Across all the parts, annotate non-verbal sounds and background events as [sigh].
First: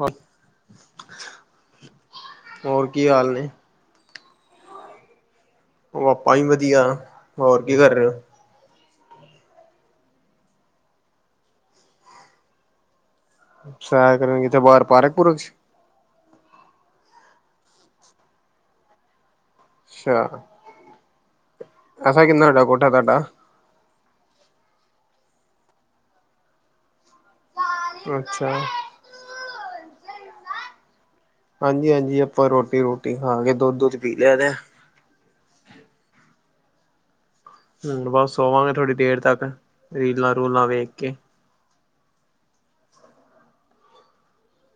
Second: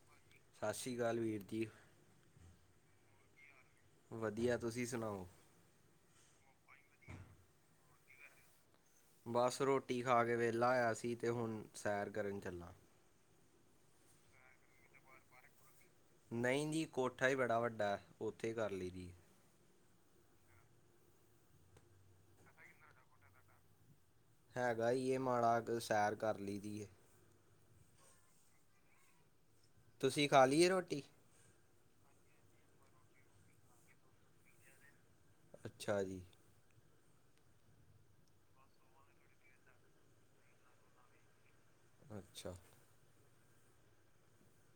ਹਾਂ। ਸ਼ਾਸੀ ਕਾਲ ਵੀਰ ਜੀ। ਹੋਰ ਕੀ ਹਾਲ ਨੇ? ਵਧੀਆ ਤੁਸੀਂ ਸੁਣਾਓ? ਉਹ ਆਪਾਂ ਵੀ ਵਧੀਆ, ਹੋਰ ਕੀ ਕਰ ਰ‌ਏ ਓ। ਬਸ ਰੋਟੀ ਖਾ ਕੇ ਵਿਹਲਾ ਹੋਇਆ ਸੀ ਤੇ ਹੁਣ ਸੈਰ ਕਰਨ ਚੱਲਾਂ। ਸੈਰ ਕਰਨ ਕਿਥੇ ਬਾਹਰ ਪਾਰਕ-ਪੁਰਕ 'ਚ ਨ‌ਈਂ ਜੀ, ਕੋਠਾ ਈ ਬੜਾ ਵੱਡਾ ਉੱਥੇ ਕਰ ਲੀ ਦੀ। ਅੱਛਾ। ਐਸਾ ਕਿੰਨਾ ਤੁਹਾਡਾ, ਕੋਠਾ ਤੁਹਾਡਾ ਹੈਗਾ ਈ ਏ, ਮਾੜਾ ਕਾ ਸੈਰ ਕਰ ਲਈ ਦੀ ਏ। ਅੱਛਾ। ਤੁਸੀਂ ਖਾ ਲੀ ਏ ਰੋਟੀ? ਹਾਂਜੀ-ਹਾਂਜੀ, ਆਪਾਂ ਰੋਟੀ-ਰੂਟੀ ਖਾ ਕੇ ਦੁੱਧ-ਦੂੱਧ ਪੀ ਲਿਆ ਤੇ। ਅੱਛਾ ਜੀ। ਹੂੰ, ਬਸ ਸੋਵਾਂ ਗੇ ਥੋੜ੍ਹੀ ਦੇਰ ਤੱਕ ਰੀਲਾਂ-ਰੂਲਾਂ ਵੇਖ ਕੇ। ਅੱਛਾ,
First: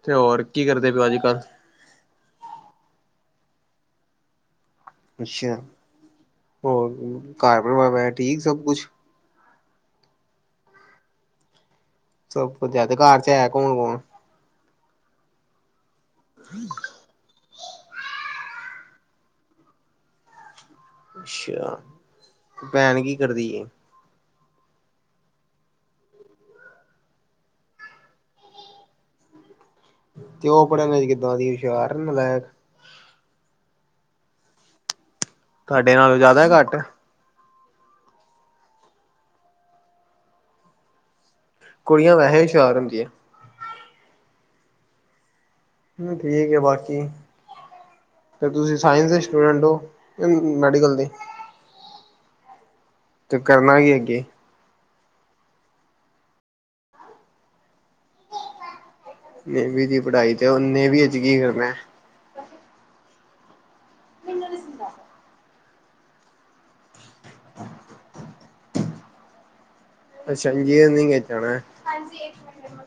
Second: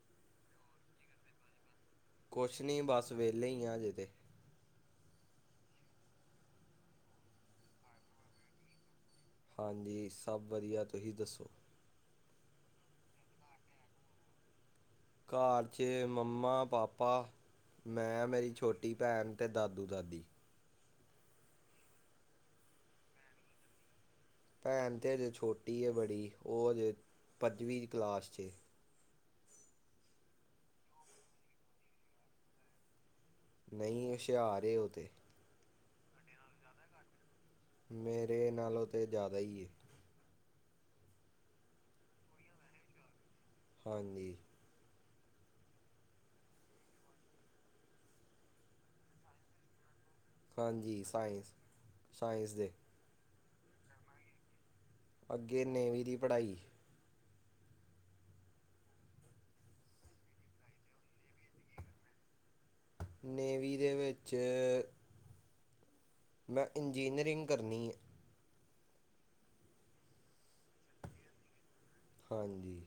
ਤੇ ਹੋਰ ਕੀ ਕਰਦੇ ਪਓ ਅੱਜ ਕੱਲ੍ਹ, ਕੁਛ ਨਹੀਂ ਬਸ ਵਿਹਲੇ ਹੀ ਆ ਜਿਤੇ, ਅੱਛਾ ਹੋਰ ਘਰ ਪਰਵਾਰ ਵ ਵੈਰਾ ਠੀਕ ਸਭ ਕੁਛ ਹਾਂਜੀ ਸਭ ਵਧੀਆ ਤੁਸੀਂ ਦੱਸੋ? ਸਬ ਵਦੀਆ ਤੇ ਘਰ ਚ ਹੈ ਕੌਣ ਕੌਣ? ਘਾਰ 'ਚ ਮੰਮਾ ਪਾਪਾ ਮੈਂ ਮੇਰੀ ਛੋਟੀ ਭੈਣ ਤੇ ਦਾਦੂ ਦਾਦੀ ਅੱਛਾ ਭੈਣ ਕੀ ਕਰਦੀ ਏ ਭੈਣ ਤੇ ਅਜੇ ਛੋਟੀ ਹੈ ਬੜੀ ਉਹ ਅਜੇ ਪੰਜਵੀਂ ਕਲਾਸ ਚ ਏ ਤੇ ਉਹ ਪੜ੍ਹਨ ਚ ਕਿੱਦਾਂ ਦੀ ਹੁਸ਼ਿਆਰ ਨਲਾਇਕ ਨਹੀਂ ਹੁਸ਼ਿਆਰ ਏ ਉਹ ਤੇ ਤੁਹਾਡੇ ਨਾਲੋਂ ਜ਼ਿਆਦਾ ਘੱਟ ਮੇਰੇ ਨਾਲੋਂ ਤੇ ਜ਼ਿਆਦਾ ਹੀ ਏ ਕੁੜੀਆਂ ਵੈਸੇ ਵੀ ਹੁਸ਼ਿਆਰ ਹੁੰਦੀ ਏ ਹਾਂਜੀ ਹਮ ਠੀਕ ਹੈ ਬਾਕੀ ਫਿਰ ਤੁਸੀਂ ਸਾਇੰਸ ਦੇ ਸਟੂਡੈਂਟ ਹੋ? ਮੈਡੀਕਲ ਹਾਂਜੀ ਦੀ ਸਾਇੰਸ ਸਾਇੰਸ ਦੇ ਤੇ ਕਰਨਾ ਕੀ ਅੱਗੇ ਅੱਗੇ ਨੇਵੀਂ ਦੀ ਪੜ੍ਹਾਈ ਨੇਵੀ ਦੀ ਪੜ੍ਹਾਈ ਤੇ ਉਹ ਨੇਵੀ ਇੰਚ ਕੀ ਕਰਨਾ ਇਹ ਨੇਵੀ ਦੇ ਵਿੱਚ ਮੈਂ ਇੰਜੀਨਅਰਿੰਗ ਕਰਨੀ ਹੈ [inaudible] ਇੰਜੀਨੀਅਰਿੰਗ ਐਚ ਹਾਂਜੀ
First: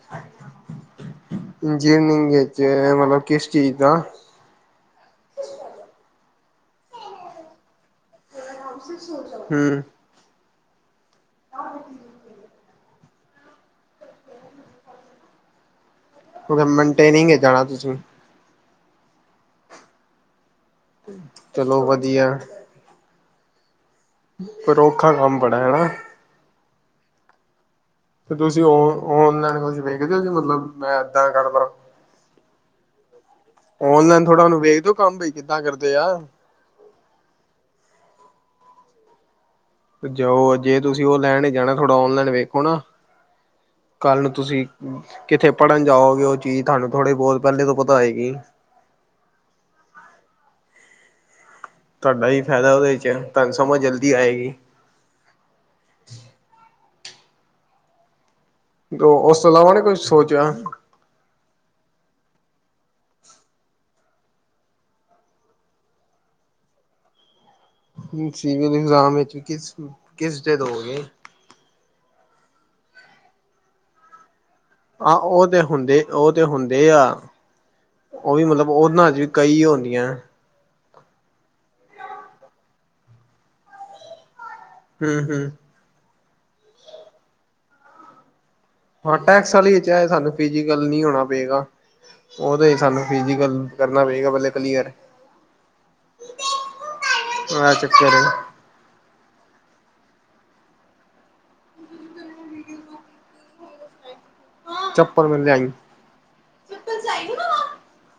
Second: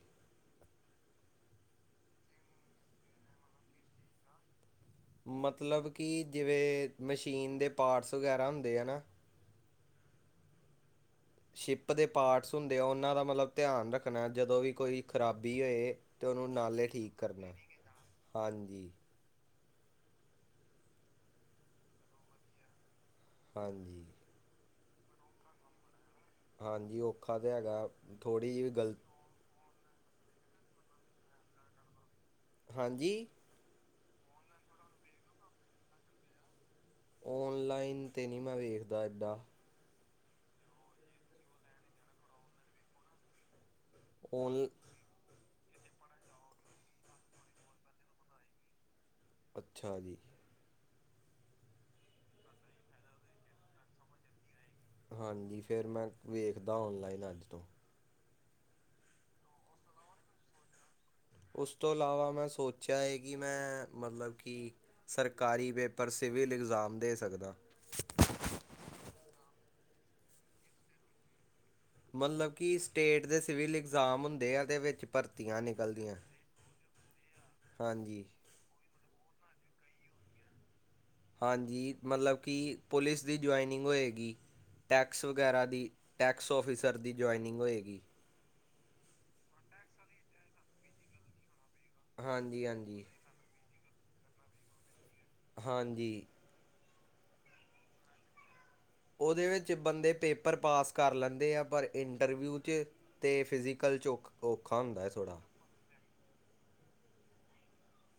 ਮਤਲਬ ਕਿਸ ਚੀਜ਼ ਦਾ ਮਤਲਬ ਕਿ ਜਿਵੇਂ ਮਸ਼ੀਨ ਦੇ ਪਾਰਟਸ ਵਗੈਰਾ ਹੁੰਦੇ ਹੈ ਨਾ ਹਮ ਸ਼ਿਪ ਦੇ ਪਾਰਟਸ ਹੁੰਦੇ ਆ ਉਹਨਾਂ ਦਾ ਮਤਲਬ ਧਿਆਨ ਰੱਖਣਾ ਜਦੋਂ ਵੀ ਕੋਈ ਖਰਾਬੀ ਹੋਏ। ਤੇ ਉਹਨੂੰ ਉਹ ਨਾਲੇ ਠੀਕ ਮੇਨਟੇਨਿੰਗ ਕਰਨਾ ਜਾਣਾ ਤੁਸੀਂ ਹਾਂਜੀ ਚਲੋ ਵਧੀਆ ਹਾਂਜੀ ਫਿਰ ਔਖਾ ਕੰਮ ਬੜਾ ਹੈਨਾ ਹਾਂਜੀ ਔਖਾ ਤਾਂ ਹੈਗਾ ਤੇ ਥੋੜ੍ਹੀ ਜਿਹੀ ਤੁਸੀਂ ਵੀ ਗਲਤ ਓਨਲਾਈਨ ਕੁ ਵੇਖਦੇ ਹੋ ਜੇ ਮਤਲਬ ਮੈਂ ਏਦਾਂ ਕਰਦਾ ਹਾਂਜੀ ਔਨਲਾਈਨ ਥੋੜਾ ਉਹਨੂੰ ਵੇਖ ਦੋ ਕੰਮ ਬ ਕਿੱਦਾਂ ਕਰਦੇ ਆ ਔਨਲਾਈਨ ' ਨਹੀਂ ਮੈਂ ਵੇਖਦਾ ਐਡਾ ਜਾਓ ਜੇ ਤੁਸੀਂ ਉਹ ਲੈਣ ਹੀ ਜਾਣਾ ਥੋੜਾ ਓਨਲਾਈਨ ਵੇਖੋ ਨਾ ਕੱਲ ਨੂੰ ਤੁਸੀਂ ਔਨ ਕਿੱਥੇ ਪੜ੍ਹਨ ਜਾਓਗੇ ਉਹ ਚੀਜ਼ ਤੁਹਾਨੂੰ ਥੋੜੀ ਬਹੁਤ ਪੈਲੇ ਤੋਂ ਪਤਾ ਹੈਏਗੀ ਅੱਛਾ ਜੀ ਤੁਹਾਡਾ ਹੀ ਫ਼ਾਇਦਾ ਉਦੇ ਚ ਤੁਹਾਨੂੰ ਸਮਝ ਜਲਦੀ ਆਏਗੀ। ਹਾਂਜੀ ਫਿਰ ਮੈਂ ਵੇਖਦਾ ਔਨਲਾਈਨ ਅੱਜ ਤੋਂ ਉਸ ਤੋਂ ਇਲਾਵਾ ਨੀ ਕੁਛ ਸੋਚਿਆ। ਉਸ ਤੋਂ ਇਲਾਵਾ ਮੈਂ ਸੋਚਿਆ ਏ ਕਿ ਮੈਂ ਮਤਲਬ ਕਿ ਸਰਕਾਰੀ ਪੇਪਰ ਸਿਵਲ ਇਗਜ਼ਾਮ ਦੇ ਸਕਦਾ। ਹਮ ਸਿਵਲ ਇਗਜ਼ਾਮ ਵਿੱਚ ਕਿਸ ਕਿਸ ਦੇ ਦੋ ਗੇ। ਮਤਲਬ ਕਿ ਸਟੇਟ ਦੇ ਸਿਵਲ ਇਗਜ਼ਾਮ ਹੁੰਦੇ ਆ ਅਤੇ ਵਿੱਚ ਹਾਂ ਉਹ ਤੇ ਭਰਤੀਆਂ ਹੁੰਦੇ ਨਿਕਲਦੀਆਂ ਉਹ ਤੇ ਹੁੰਦੇ ਆ ਹਾਂਜੀ ਉਹ ਵੀ ਮਤਲਬ ਉਹਨਾਂ ਚ ਕਈ ਹੁੰਦੀਆਂ। ਹਾਂਜੀ, ਮਤਲਬ ਕਿ ਪੁਲਿਸ ਦੀ ਜੁਆਇਨਿੰਗ ਹੋਏਗੀ ਹਮ ਟੈਕਸ ਹਮ ਵਗੈਰਾ ਦੀ। ਟੈਕਸ ਔਫਿਸਰ ਦੀ ਜੁਆਇਨਿੰਗ ਹੋਏਗੀ। ਹਾਂ, ਟੈਕਸ ਵਾਲੀ ਵਿਚ ਸਾਨੂੰ ਫਿਜੀਕਲ ਨੀ ਹੋਣਾ ਪਏਗਾ ਹਾਂਜੀ ਉਹਦੇ ਹੀ ਸਾਨੂੰ ਹਾਂਜੀ ਫਿਜੀਕਲ ਕਰਨਾ ਪਏਗਾ ਪਹਿਲੇ ਕਲੀਅਰ। ਹਾਂਜੀ ਐ ਚੱਕਰ ਐ। ਉਹਦੇ ਵਿੱਚ ਬੰਦੇ ਪੇਪਰ ਪਾਸ ਕਰ ਲੈਂਦੇ ਆ ਪਰ ਇੰਟਰਵਿਊ 'ਚ ਤੇ ਫਿਜੀਕਲ 'ਚ ਔਖ ਔਖਾ ਹੁੰਦਾ ਚੱਪਲ ਥੋੜ੍ਹਾ। ਮਿਲ ਲਿਆਈ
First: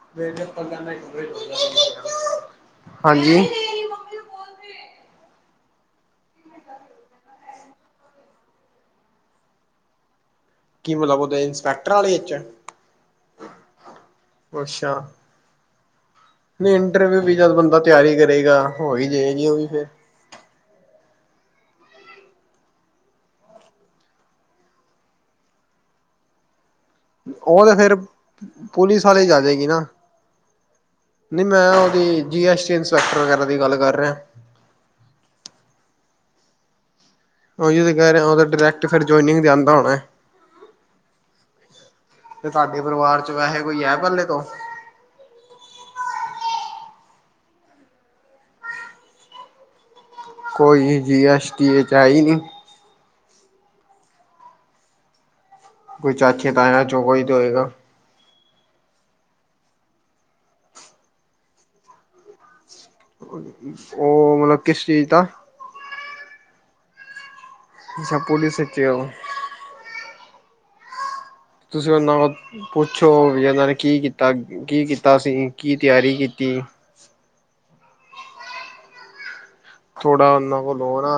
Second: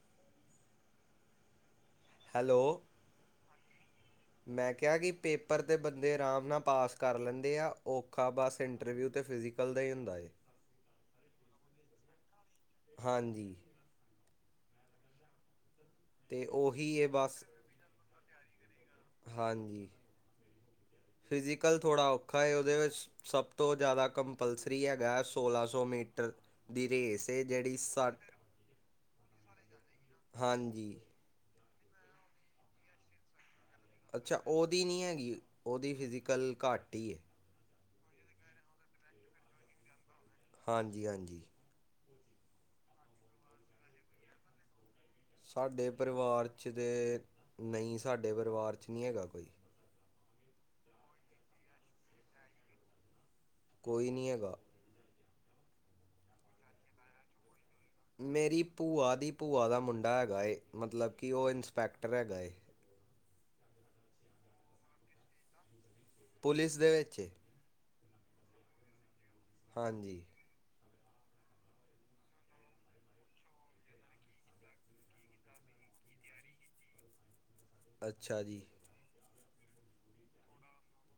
[unintelligible] ਹੈਲੋ ਹਾਂਜੀ ਮੈਂ ਕਿਹਾ ਕਿ ਪੇਪਰ 'ਤੇ ਬੰਦੇ ਆਰਾਮ ਨਾਲ ਪਾਸ ਕਰ ਲੈਂਦੇ ਆ ਔਖਾ ਬਸ ਇੰਟਰਵਿਊ ਤੇ ਫਿਜ਼ਿਕ ਨਿਕਲਦਾ ਹੀ ਹੁੰਦਾ ਜੇ। ਕੀ ਮਤਲਬ ਦੇ ਇੰਸਪੈਕਟਰ ਵਾਲੇ ਅੱਛਾ ਹਾਂਜੀ ਅਤੇ ਨਹੀਂ ਉਹੀ ਇਹ ਇੰਟਰਵਿਊ ਵੀ ਬਸ ਜਦ ਬੰਦਾ ਤਿਆਰੀ ਕਰੇਗਾ ਹੋ ਹੀ ਜਾਏਗੀ ਉਹ ਵੀ ਫਿਰ ਹਾਂਜੀ ਫਿਜ਼ੀਕਲ ਥੋੜ੍ਹਾ ਔਖਾ ਹੈ ਉਹਦੇ ਵਿੱਚ। ਸਭ ਤੋਂ ਜ਼ਿਆਦਾ ਕੰਪਲਸਰੀ ਹੈਗਾ ਸੋਲਾਂ ਸੌ ਮੀਟਰ ਦੀ ਰੇਸ। ਹੈ ਉਹ ਤੇ ਜਿਹੜੀ ਫੇਰ ਸੱਠ ਪੁਲਿਸ ਵਾਲੇ ਚ ਆਜਾਗੀ ਨਾ। ਹਾਂਜੀ ਨਹੀਂ ਮੈਂ ਉਹਦੀ ਜੀ ਐਸ ਟੀ ਇੰਸਪੈਕਟਰ ਵਗੈਰਾ ਦੀ ਗੱਲ ਕਰ ਰਿਹਾ। ਅੱਛਾ ਉਹਦੀ ਨਹੀਂ ਹੈਗੀ ਉਹਦੀ ਫਿਜ਼ੀਕਲ ਘੱਟ ਹੀ ਹੈ। ਓਹੀ ਤਾਂ ਕਹਿ ਰਿਹਾ ਉਹ ਤਾਂ ਡਾਇਰੈਕਟ ਫਿਰ ਜੌਏਨਿੰਗ ਜਾਂਦਾ ਹੋਣਾ। ਹਾਂਜੀ ਹਾਂਜੀ। ਤੇ ਤੁਹਾਡੇ ਪਰਿਵਾਰ ਚ ਵੈਸੇ ਕੋਈ ਹੈ ਪਹਿਲੇ ਤੋਂ। ਸਾਡੇ ਪਰਿਵਾਰ 'ਚ ਤਾਂ ਨਹੀਂ ਸਾਡੇ ਪਰਿਵਾਰ 'ਚ ਨਹੀਂ ਹੈਗਾ ਕੋਈ। ਕੋਈ ਜੀ ਐਸ ਟੀ ਚ ਏ ਚ ਹੈ ਹੀ ਨੀ। ਕੋਈ ਨਹੀਂ ਹੈਗਾ। ਕੋਈ ਚਾਚੀਆਂ ਤਾਇਆ ਚੋਂ ਕੋਈ ਤੇ ਹੋਏਗਾ। ਮੇਰੀ ਭੂਆ ਦੀ ਭੂਆ ਦਾ ਮੁੰਡਾ ਹੈਗਾ ਏ ਮਤਲਬ ਕਿ ਉਹ ਇੰਸਪੈਕਟਰ ਹੈਗਾ ਏ। ਉਹ ਮਤਲਬ ਕਿਸ ਚੀਜ਼ ਦਾ। ਪੁਲਿਸ ਦੇ ਵਿੱਚ। ਅੱਛਾ ਪੁਲਿਸ ਵਿੱਚ ਓ। ਹਾਂਜੀ, ਤੁਸੀਂ [unintelligible] ਪੁੱਛੋ ਵੀ ਇਹਨਾਂ ਨੇ ਕੀ ਕੀਤਾ ਕੀ ਕੀਤਾ ਸੀ ਕੀ ਤਿਆਰੀ ਕੀਤੀ। ਅੱਛਾ ਜੀ। ਥੋੜਾ ਉਹਨਾਂ ਕੋਲ ਓ ਨਾ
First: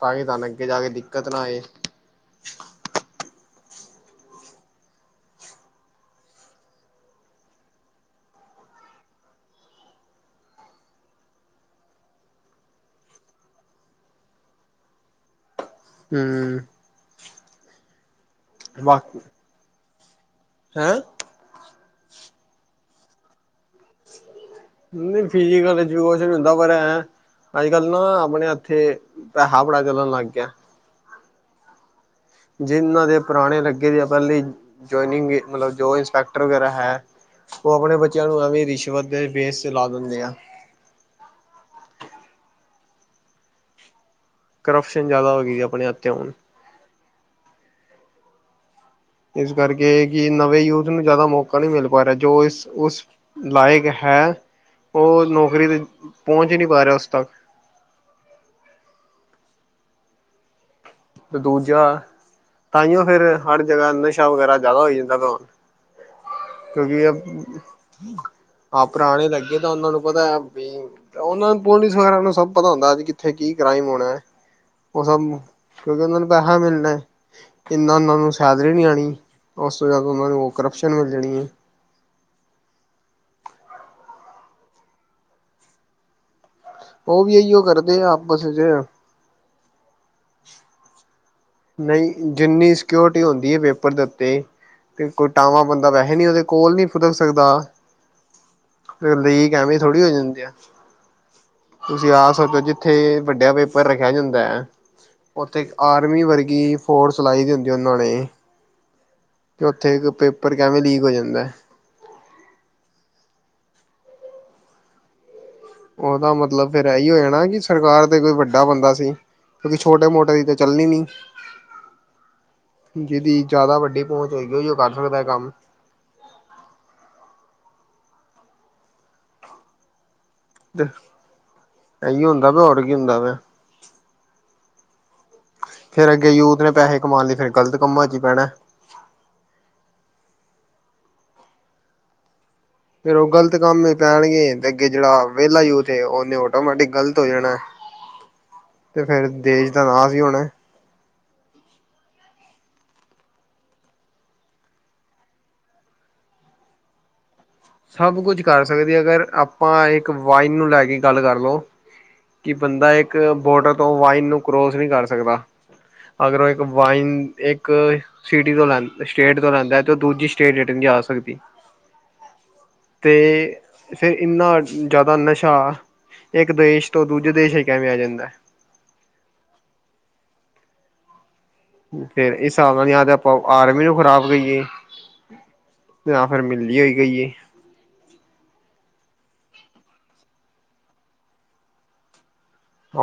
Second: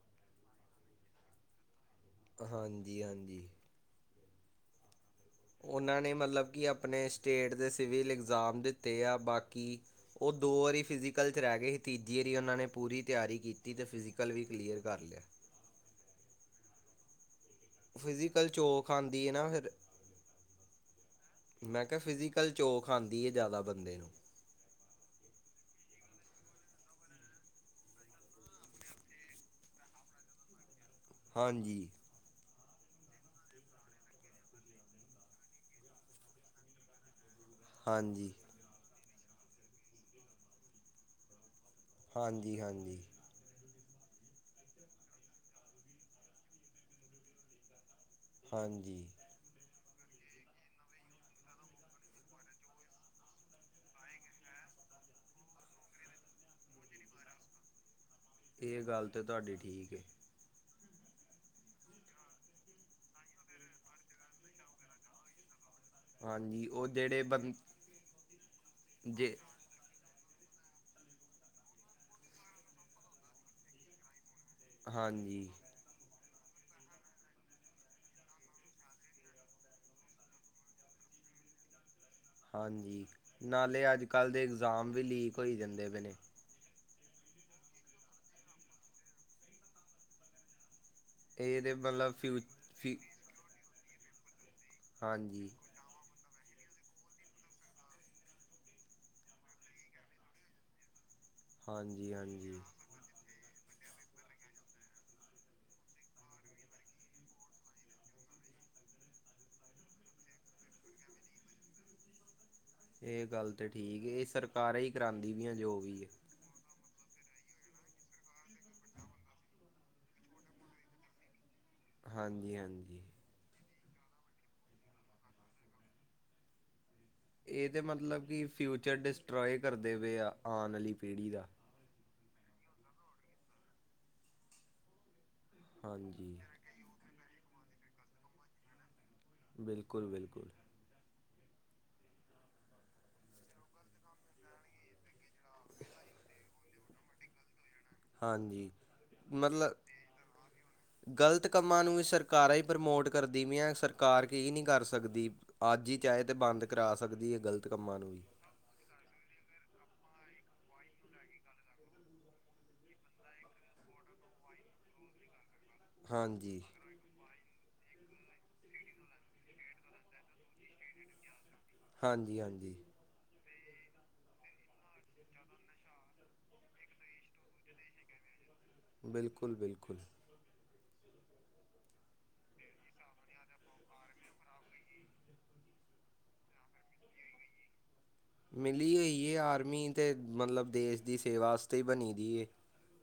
ਤਾਂ ਕਿ ਤਾਂ ਕੇ ਅੱਗੇ ਜਾ ਕੇ ਦਿੱਕਤ ਨਾ ਆਏ। ਹਾਂਜੀ-ਹਾਂਜੀ। ਉਹਨਾਂ ਨੇ ਮਤਲਬ ਕਿ ਆਪਣੇ ਸਟੇਟ ਦੇ ਸਿਵਲ ਇਗਜ਼ਾਮ ਦਿੱਤੇ ਆ ਬਾਕੀ ਉਹ ਦੋ ਵਾਰੀ ਫਿਜ਼ੀਕਲ 'ਚ ਰਹਿ ਗਏ ਸੀ ਤੀਜੀ ਵਾਰੀ ਉਹਨਾਂ ਨੇ ਪੂਰੀ ਤਿਆਰੀ ਕੀਤੀ ਤੇ ਫਿਜ਼ੀਕਲ ਵੀ ਕਲੀਅਰ ਕਰ ਲਿਆ। ਹੂੰ, ਫਿਜ਼ੀਕਲ ਚ ਔਖ ਆਂਦੀ ਨਾ ਫਿਰ। ਹੈ। ਮੈਂ ਕਿਹਾ ਫਿਜ਼ੀਕਲ ਚ ਔਖ ਆਂਦੀ ਐ ਜ਼ਿਆਦਾ ਬੰਦੇ ਨੂੰ। ਨਹੀਂ [unintelligible] ਪਰ ਐ ਅੱਜ ਕੱਲ ਨਾ ਆਪਣੇ ਹੱਥੇ ਥਾਪੜਾ ਚੱਲਣ ਲੱਗ ਗਿਆ। ਹਾਂਜੀ, ਜਿਨਾਂ ਦੇ ਪੁਰਾਣੇ ਲੱਗੇ ਦੇ ਪਹਿਲਾ ਹੀ ਜਆਇਨਿੰਗ ਮਤਲਬ ਜੋ ਇੰਸਪੈਕਟਰ ਵਗੈਰਾ ਹੈ। ਉਹ ਆਪਣੇ ਬੱਚਿਆਂ ਹਾਂਜੀ ਨੂੰ ਐਵੇਂ ਰਿਸ਼ਵਤ ਦੇ ਵੇਸ ਚ ਲਾ ਦਿੰਦੇ ਆ। ਹਾਂਜੀ ਹਾਂਜੀ। ਕਰਪਸ਼ਨ ਜ਼ਿਆਦਾ ਹੋ ਗਈ ਜੀ ਆਪਣੇ ਹੱਥ ਹੁਣ। ਹਾਂਜੀ। ਇਸ ਕਰਕੇ ਕਿ ਨਵੇਂ ਯੂਥ ਨੂੰ ਜ਼ਿਆਦਾ ਮੌਕਾ ਨਹੀਂ ਮਿਲ ਪਾ ਰਿਹਾ। ਜੋ ਇਸ ਉਸ ਲਾਇਕ ਹੈ। ਉਹ ਨੌਕਰੀ ਤੇ ਪਹੁੰਚ ਹੀ ਨਹੀਂ ਪਾ ਰਿਹਾ ਉਸ ਤੱਕ। ਇਹ ਗੱਲ ਤਾਂ ਤੁਹਾਡੀ ਠੀਕ ਏ। ਤੇ ਦੂਜਾ, ਤਾਂ ਈਓ ਫੇਰ ਹਰ ਜਗ੍ਹਾ ਨਸ਼ਾ ਵਗੈਰਾ ਜ਼ਿਆਦਾ ਹੋ ਜਾਂਦਾ ਹੁਣ। ਹਾਂਜੀ ਉਹ ਕਿਉਂਕਿ ਅ, ਜਿਹੜੇ ਬੰ ਆਪ ਪੁਰਾਣੇ ਜੇ ਲੱਗੇ ਤਾਂ ਉਹਨਾਂ ਨੂੰ ਪਤਾ ਵੀ ਉਹਨਾਂ ਪੁਲਿਸ ਵਗੈਰਾ ਨੂੰ ਸਭ ਪਤਾ ਹੁੰਦਾ ਕਿੱਥੇ ਕੀ ਕ੍ਰਾਈਮ ਹੋਣਾ। ਉਹ ਸਭ ਹਾਂਜੀ ਕਿਉਂਕਿ ਉਹਨਾਂ ਨੂੰ ਪੈਹਾ ਮਿਲਨਾ। ਇੰਨਾਂ ਉਹਨਾਂ ਨੂੰ ਸੈਲਰੀ ਨੀ ਆਣੀ। ਉਸ ਤੋਂ ਜਦ ਉਹਨਾਂ ਨੂੰ ਉਹ ਕਰਪਸ਼ਨ ਮਿਲ ਜਾਣੀ ਏ। ਹਾਂਜੀ। ਨਾਲੇ ਅੱਜ-ਕੱਲ੍ਹ ਦੇ ਇਗਜ਼ਾਮ ਵੀ ਲੀਕ ਹੋਈ ਜਾਂਦੇ ਪੇ ਨੇ। ਉਹ ਵੀ ਇਹੀਓ ਕਰਦੇ ਆ ਆਪਸ 'ਚ। ਇਹਦੇ ਨਈ ਮਤਲਬ ਫਿਊ ਜਿੰਨੀ ਫਿ ਸਕਿਓਰਟੀ ਹੁੰਦੀ ਏ ਪੇਪਰ ਦੇ, ਉੱਤੇ ਤੇ ਕੋਈ ਹਾਂਜੀ ਟਾਵਾਂ ਬੰਦ ਦਾ ਵੈਹੇ ਨੀ ਉਹਦੇ ਕੋਲ ਨੀ ਫੁਦਕ ਸਕਦਾ। ਫੇਰ ਲੀਕ ਐਵੇਂ ਈ ਥੋੜ੍ਹੀ ਹੋ ਜਾਂਦੇ ਆ, ਤੁਸੀਂ ਹਾਂਜੀ ਆਪ ਹਾਂਜੀ ਸੋਚੋ ਜਿੱ ਥੇ ਵੱਡਾ ਪੇਪਰ ਰੱਖਿਆ ਜਾਂਦਾ ਐ, ਉੱਥੇ ਆਰਮੀ ਵਰਗ ਗੀ ਫੋਰਸ ਲਾਈ ਦੀ ਹੁੰਦੀ ਆ ਉਹਨੇ। ਤੇ ਉੱਥੇ ਇੱਕ ਪੇਪਰ ਕਿਵੇਂ ਲੀਕ ਹੋ ਜਾਂਦਾ ਐ। ਇਹ ਗੱਲ ਤਾਂ ਠੀਕ, ਇਹ ਸਰਕਾਰਾਂ ਈ ਕਰਾਂਦੀ ਵੀ ਆ ਜੋ ਵੀ ਹੈ ਉਹਦਾ ਮਤਲਬ ਫੇਰ ਐਈ ਉ ਆ ਨਾ ਕਿ ਸਰਕਾਰ ਤੇ ਕੋਈ ਵੱਡਾ ਬੰਦਾ ਸੀ। ਕਿਉਂਕਿ ਛੋ-ਟੇ ਮੋਟੇ ਦੀ ਤਾਂ ਚੱਲਣੀ ਨੀ। ਹਾਂਜੀ ਹਾਂਜੀ ਜਿਹਦੀ ਜ਼ਿਆਦਾ ਵੱਡੀ ਪਹੁੰਚ ਹੋਏਗੀ ਉਹ ਈ ਕਰ ਸਕਦਾ ਐ ਕੰਮ। ਇਹ ਤੇ ਮਤਲਬ ਕਿ ਫਿਊਚਰ ਡਿਸਟ੍ਰੋਏ ਕਰਦੇ ਪਏ ਆ ਆਣ ਆਲੀ ਪੀੜ੍ਹੀ ਦਾ। ਇਹੀ ਹੁੰਦਾ ਪਿਆ ਹੋਰ ਕੀ ਹੁੰਦਾ ਪਿਆ। ਫੇਰ ਅੱਗੇ ਹਾਂਜੀ ਯੂਥ ਨੇ ਪੈਹੇ ਕਮਾਣ ਲਈ ਫੇਰ ਗਲਤ ਕੰਮਾਂ 'ਚ ਈ ਪੈਣਾ। ਬਿਲਕੁੱਲ-ਬਿਲਕੁੱਲ। ਫਿਰ ਉਹ ਗਲਤ ਕੰਮ ਈ ਪੈਣਗੇ ਤੇ ਅੱਗੇ ਜਿਹੜਾ ਵਿਹਲਾ ਯੂਥ ਏ ਉਹਨੇ ਆਟੋਮੈਟਿਕ ਗਲਤ ਹੋ ਜਾਣਾ। ਹਾਂਜੀ ਤੇ ਫੇਰ ਦੇਸ਼ ਦਾ ਨਾਂਸ ਈ ਹੋਣਾ। ਗਲਤ ਕੰਮਾਂ ਨੂੰ ਵੀ ਸਰਕਾਰਾਂ ਈ ਪ੍ਰਮੋਟ ਕਰਦੀ ਵੀਆਂ ਸਰਕਾਰ ਕੀ ਨੀ ਕਰ ਸਕਦੀ। ਅੱਜ ਈ ਚਾਹੇ ਤੇ ਬੰਦ ਕਰਾ ਸਕਦੀ ਏ ਗਲ ਸਭ ਕੁਛ ਕਰ ਸਕਦੀ ਅਗਰ ਆਪਾਂ ਇੱਕ ਵਾਈਨ ਨੂੰ ਲੈ ਕੇ ਈ ਗੱਲ ਕਰ ਲੋ। ਕਿ ਬੰਦਾ ਇੱਕ ਬੋਡਰ ਤੋਂ ਵਾਈਨ ਨੂੰ ਕਰੋਸ ਨੀ ਕਰ ਸਕਦਾ, ਅਗਰ ਉਹ ਇੱਕ ਹਾਂਜੀ ਵਾਈਨ ਇੱਕ ਸਿਟੀ ਤੋਂ ਲੈਂਨ ਸਟੇਟ ਤੋਂ ਲੈਂਦਾ ਤੇ ਉਹ ਦੂਜੀ ਸਟੇਟ ਰਿਟਨ ਨੀ ਆ ਸਕਦੀ। ਹਾਂਜੀ- ਹਾਂਜੀ। ਤੇ ਫਿਰ ਇਨਾ ਜਿਆਦਾ ਨਸ਼ਾ- ਇਕ ਦੇਸ਼ ਤੋ ਦੂਜੇ ਦੇਸ਼ ਹੀ ਕਿਵੇ ਆ ਜਾਦਾ। ਬਿਲਕੁਲ- ਬਿਲਕੁਲ। ਫੇਰ ਹਿਸਾਬ ਨਾਲ ਨ ਯਾ ਆਪਾਂ ਆਰਮੀ ਨੂੰ ਖਰਾਬ ਕਹੀਏ। ਜਾਂ ਫੇਰ ਮਿਲਦੀ ਹੋਈ ਗਈ ਹੈ। ਮਿਲੀ ਹੋਈਏ ਆਰਮੀ ਤੇ, ਮਤਲਬ ਦੇਸ਼ ਦੀ ਸੇਵਾਸਤੇ ਹੀ ਬਣੀ ਦੀ ਏ।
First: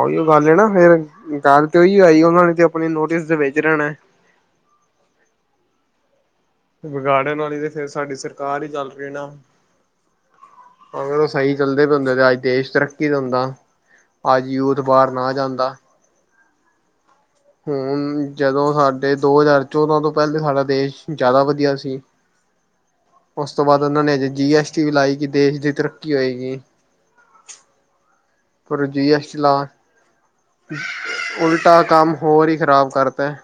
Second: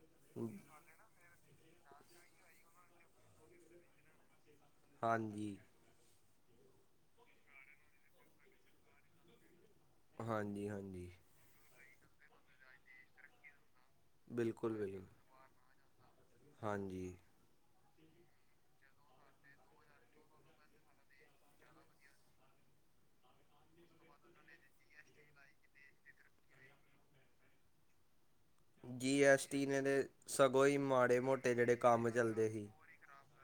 ਉਈਓ ਗੱਲ ਏ ਨਾ, ਫੇਰ ਗੱਲ ਤੇ ਉਹੀ ਆਈ ਉਹਨਾਂ ਨੇ ਤੇ ਆਪਣੇ ਨੋਟਿਸ ਤੇ ਵਿਚ ਰਹਿਣਾ ਐ। ਹਾਂਜੀ। ਵਿਗਾੜਣ ਵਾਲੀ ਤੇ ਫੇਰ ਸਾਡੀ ਸਰਕਾਰ ਈ ਚੱਲ ਗੀ ਨਾ। ਹਾਂਜੀ-ਹਾਂਜੀ। ਸਈ ਚੱਲਦੇ ਪੇ ਹੁੰਦੇ ਤੇ ਦੇਸ਼ ਤਰੱਕੀ ਤੇ ਹੁੰਦਾ। ਅੱਜ ਬਿਲਕੁਲ ਯੂਥ ਬਿਲਕੁਲ ਬਾਹਾਰ ਨਾ ਜਾਂਦਾ। ਹਾਂਜੀ। ਹੁਣ ਜਦੋਂ ਸਾਡੇ ਦੋ ਹਜ਼ਾਰ ਚੌਦਾਂ ਤੋਂ ਪਹਿਲੇ ਸਾਡਾ ਦੇਸ਼ ਜ਼ਿਆਦਾ ਵਧੀਆ ਸੀ। [inaudible] ਉਸ ਤੋਂ ਬਾਅਦ ਉਹਨਾਂ ਨੇ ਅਜੇ ਜੀ ਐਸ ਟੀ ਵੀ ਲਾਈ ਕਿ ਦੇਸ਼ ਦੀ ਤਰੱਕੀ ਹੋਏਗੀ। ਜੀ ਐਸ ਟੀ ਨੇ ਦੇ ਸਗੋਂ ਈ ਮਾੜੇ ਮੋਟੇ ਜਿਹੜੇ ਉਲਟਾ ਕੰਮ ਚੱਲਦੇ ਹੋਰ ਹੀ ਸੀ। ਖ਼ਰਾਬ ਕਰਤਾ।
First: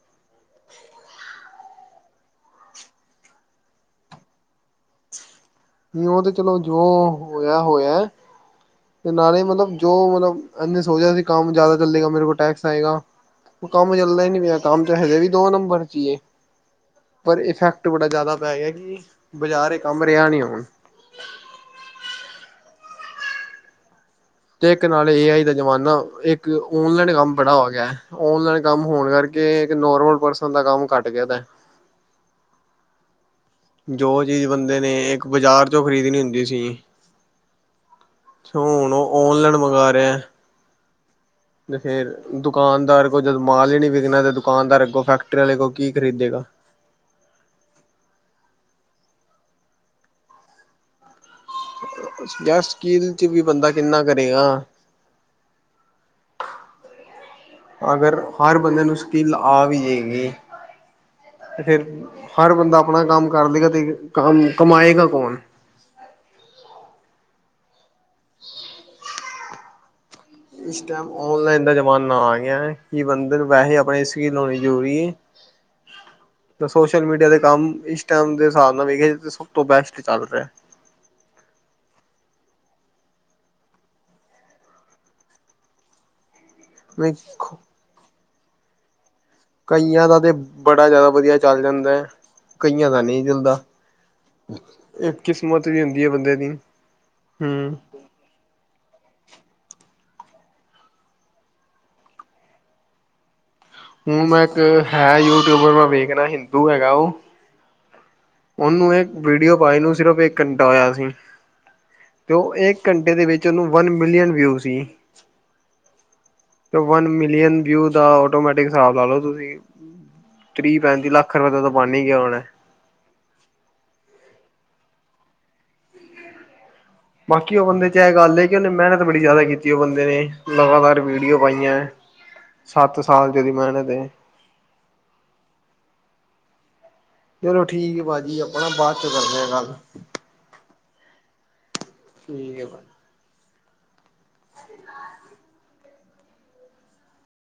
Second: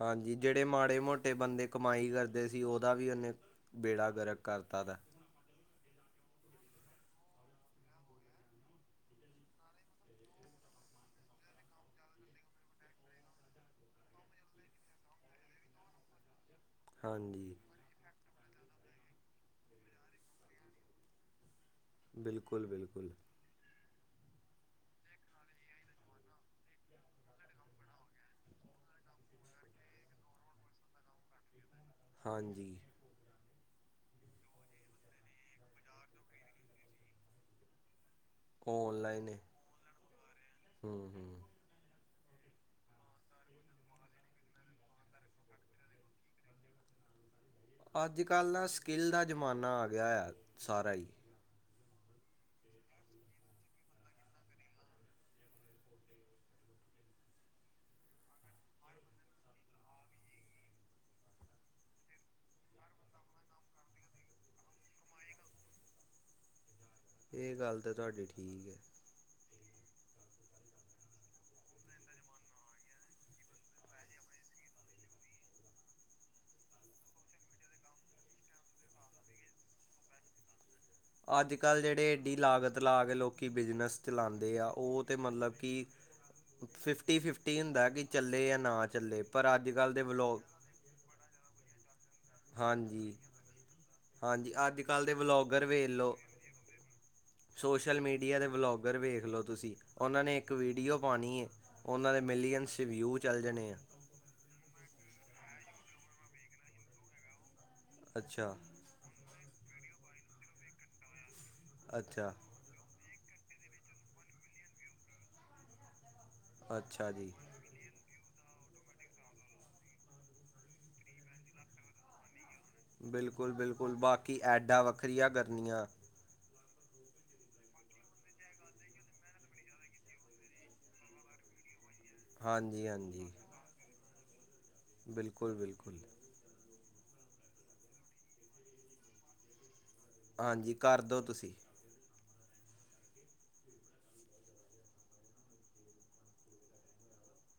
ਹਾਂਜੀ ਜਿਹੜੇ ਮਾੜੇ ਮੋਟੇ ਬੰਦੇ ਕਮਾਈ ਕਰਦੇ ਸੀ। ਉਹਦਾ ਵੀ ਇਹਨੇ ਬੇੜਾ ਗਰਕ ਕਰਤਾ ਤਾ ਉਦਾ। ਨੀ ਉਹ ਤੇ ਚਲੋ ਜੋ ਹੋਇਆ ਹੋਇਐ। ਤੇ ਨਾਲੇ ਮਤਲਬ ਜੋ ਮਤਲਬ ਇਹਨੇ ਸੋਚਿਆ ਸੀ ਕੰਮ ਜ਼ਿਆਦਾ ਚੱਲੇਗਾ ਮੇਰੇ ਕੋਲ ਟੈਕਸ ਆਏਗਾ। ਉਹ ਕੰਮ ਚਲਦਾ ਹੀ ਨੀ ਪਿਆ ਕਮ 'ਚ ਹੈੇ। ਵੀ ਦੋ ਨੰਬਰ 'ਚ ਹੀਏ। ਪਰ ਹਾਂਜੀ ਇਫੈਕਟ ਬੜਾ ਜ਼ਿਆਦਾ ਪੈ ਗਿਆ ਕਿ ਬਜ਼ਾਰ ਇਹ ਕਮ ਰਿਹਾ ਨਹੀ ਹੋਣ। [unintelligible] ਬਿਲਕੁਲ -ਬਿਲਕੁਲ- ਤੇ ਇਕ ਨਾਲੇ ਏ ਆਈ ਦਾ ਜਮਾਨਾ ਇਕ ਔਨਲਾਈਨ ਕਮ ਬੜ੍ਹਾ ਹੋ। ਗਿਆ ਹੈ। ਔਨਲਾਈਨ ਕਮ ਹੋਣ ਕਰ- ਕੇ ਇਕ ਨੋਰਮਲ ਪਰਸਨ ਦਾ ਕਮ ਘੱਟ ਗਿਆ ਦਾ- ਹਾਂਜੀ- ਜੋ ਚੀਜ਼ ਬੰਦੇ ਨੇ ਇਕ ਬਾਜ਼ਾਰ ਚੋ ਖਰੀਦਣੀ ਹੁੰਦੀ ਸੀ। ਤ ਹੁਣ ਉਹ ਔਨਲਾਈਨ ਹੈ। ਓਨਲਾਈਨ ਮੰਗਵਾ ਰਿਹਾ। ਹੂੰ- ਹੂੰ - ਤੇ ਫੇਰ ਦੁਕਾਨਦਾਰ ਕੋ ਜਦੋ ਮਾਲ ਹੀ ਨੀ ਵਿਕਣਾ ਤੇ ਦੁਕਾਨਦਾਰ ਅਗੋ ਫੈਕਟਰੀ ਵਾਲੇ ਕੀ ਖਰੀਦੇਗਾ? ਅਜ ਕਲ ਦਾ ਸਕਿੱਲ ਦਾ ਜਮਾਨਾ ਆ ਗਿਆ ਆ ਸਾਰਾ ਹੀ। [unintelligible] ਯ ਸਕੀਲ 'ਚ ਵੀ ਬੰਦਾ ਕਿਨਾ ਕਰੇਗਾ? ਅਗਰ ਹਰ ਬੰਦੇ ਨੂੰ ਸਕਿੱਲ ਆ ਵੀ ਜਾਵੇਗੀ- ਤੇ ਫੇਰ ਹਰ ਬੰਦਾ ਆਪਣਾ ਕੰਮ ਕਰ ਦੇਗਾ ਤੇ ਕਮ ਕਮਾਏਗਾ ਕੌਣ? ਇਹ ਗੱਲ ਤਾਂ ਤੁਹਾਡੀ ਠੀਕ ਹੈ। ਇਸ ਟਾਈਮ ਓਨਲਾਈਨ ਦਾ ਜ਼ਮਾਨਾ ਆ ਗਿਆ ਕਿ ਬੰਦੇ ਵੈਸੇ ਆਪਣੇ [inaudible] ਹੋਣੀ ਜ਼ਰੂਰੀ। [inaudible] ਤ ਸੋਸ਼ਲ ਮੀਡੀਆ ਦੇ ਕਮ ਇਸ ਟਾਈਮ ਦੇ ਹਿਸਾਬ ਨਾਲ ਸਭ ਤੋ ਬੈਸਟ ਚਲ ਰਿਹਾ। ਅੱਜ- ਕੱਲ ਜਿਹੜੇ ਐਡੀ ਲਾਗਤ ਲਾ ਕੇ ਲੋਕ ਬਿਜ਼ਨਸ ਚਲਾਉਦੇ ਆ। ਉਹ ਤਾਂ ਮਤਲਬ ਕਿ- ਫਿਫਟੀ- ਫਿਫਟੀ ਹੁੰਦਾ ਕਿ ਚਲੇ ਜਾ ਨਾ ਚੱਲੇ। ਪਰ ਅੱਜ ਕੱਲ੍ਹ ਦੇ ਕਈਆਂ ਦਾ ਤੇ ਵਲੋਗ ਬੜਾ ਜ਼ਿਆਦਾ ਵਧੀਆ ਚਲ ਜਾਦਾ ਐ। ਕਈਆਂ ਦਾ ਹਾਂਜੀ ਨਹੀ ਚੱਲਦਾ। ਹਾਂਜੀ ਅੱਜ ਕੱਲ੍ਹ ਇਹ ਦੇ ਵਲੋਗਰ ਕਿਸਮਤ ਵੀ ਵੇਖ ਹੁੰਦੀ ਹੈ। ਲਓ ਬੰਦੇ ਦੀ- ਹਮ ਸੋਸ਼ਲ ਮੀਡੀਆ ਦੇ ਵਲੋਗਰ ਵੇਖ ਲਓ ਤੁਸੀ ਉਹਨਾ ਨੇ ਇਕ ਵੀਡੀਓ ਪਾਉਣੀ ਹੈ। ਉਹਨਾਂ ਦੇ ਮਿਲੀਅਨਸ ਵਿਊ ਚੱਲ ਜਾਣੇ ਆ। ਹੁਣ ਮੈ ਇਕ ਹੈ। ਯੂਟਿਊਬ ਮੈ ਵੇਖਣਾ ਹਿੰਦੂ ਹੈਗਾ ਉਹ- ਅੱਛਾ ਉਹਨੂੰ ਇਕ ਵੀਡੀਓ ਪਾਈ ਨੂੰ ਸਿਰਫ਼ ਇਕ ਘੰਟਾ ਹੋਇਆ ਸੀ ਅੱਛਾ ਤੇ ਉਹ ਇ- ਕ ਘੰਟੇ ਦੇ ਵਿਚ ਉਹਨੂੰ ਵਨ ਮਿਲੀਅਨ ਵਿਊ ਸੀ। ਵਨ ਅੱਛਾ ਜੀ ਮਿਲੀਅਨ ਵਿਊ ਦਾ ਆਟੋਮੈਟਿਕ ਹਿਸਾਬ ਲਾ ਲਓ ਤੁਸੀਂ, ਤੀਹ ਪੈਂਤੀ ਲੱਖ ਰੁਪਏ ਦਾ ਤਾਂ ਬਣ ਹੀ ਗਿਆ ਹੋੁਣਾ? ਬਿਲਕੁਲ-ਬਿਲਕੁਲ, ਬਾਕੀ ਐਡਾਂ ਵੱਖਰੀਆਂ ਕਰਨੀਆਂ ਬਾਕੀ ਉਹ ਬੰਦੇ ਚ ਇਹ ਗੱਲ ਕਿ ਉਹਨੇ ਮਿਹਨਤ ਬੜੀ ਜ਼ਿਆਦਾ ਕੀਤੀ ਉਹ ਬੰਦੇ ਨੇ ਲਗਾਤਾਰ ਵੀਡੀਓ ਪਾਈਐਂ ਹਾਂਜੀ ਸੱਤ ਸਾਲ [inaudible] ਮਿਹਨਤ [unintelligible] ਬਿਲਕੁਲ-ਬਿਲਕੁਲ ਚਲੋ ਠੀਕ ਆ ਭਾਜੀ ਆਪਾਂ ਨਾ ਬਾਅਦ ਚ ਕਰਦੇ ਹਾਂ ਗੱਲ? ਹਾਂਜੀ ਕਰ ਦਿਉ ਤੁਸੀਂ ਠੀਕ ਹੈ। ਭਰਾ- ਸ [unintelligible]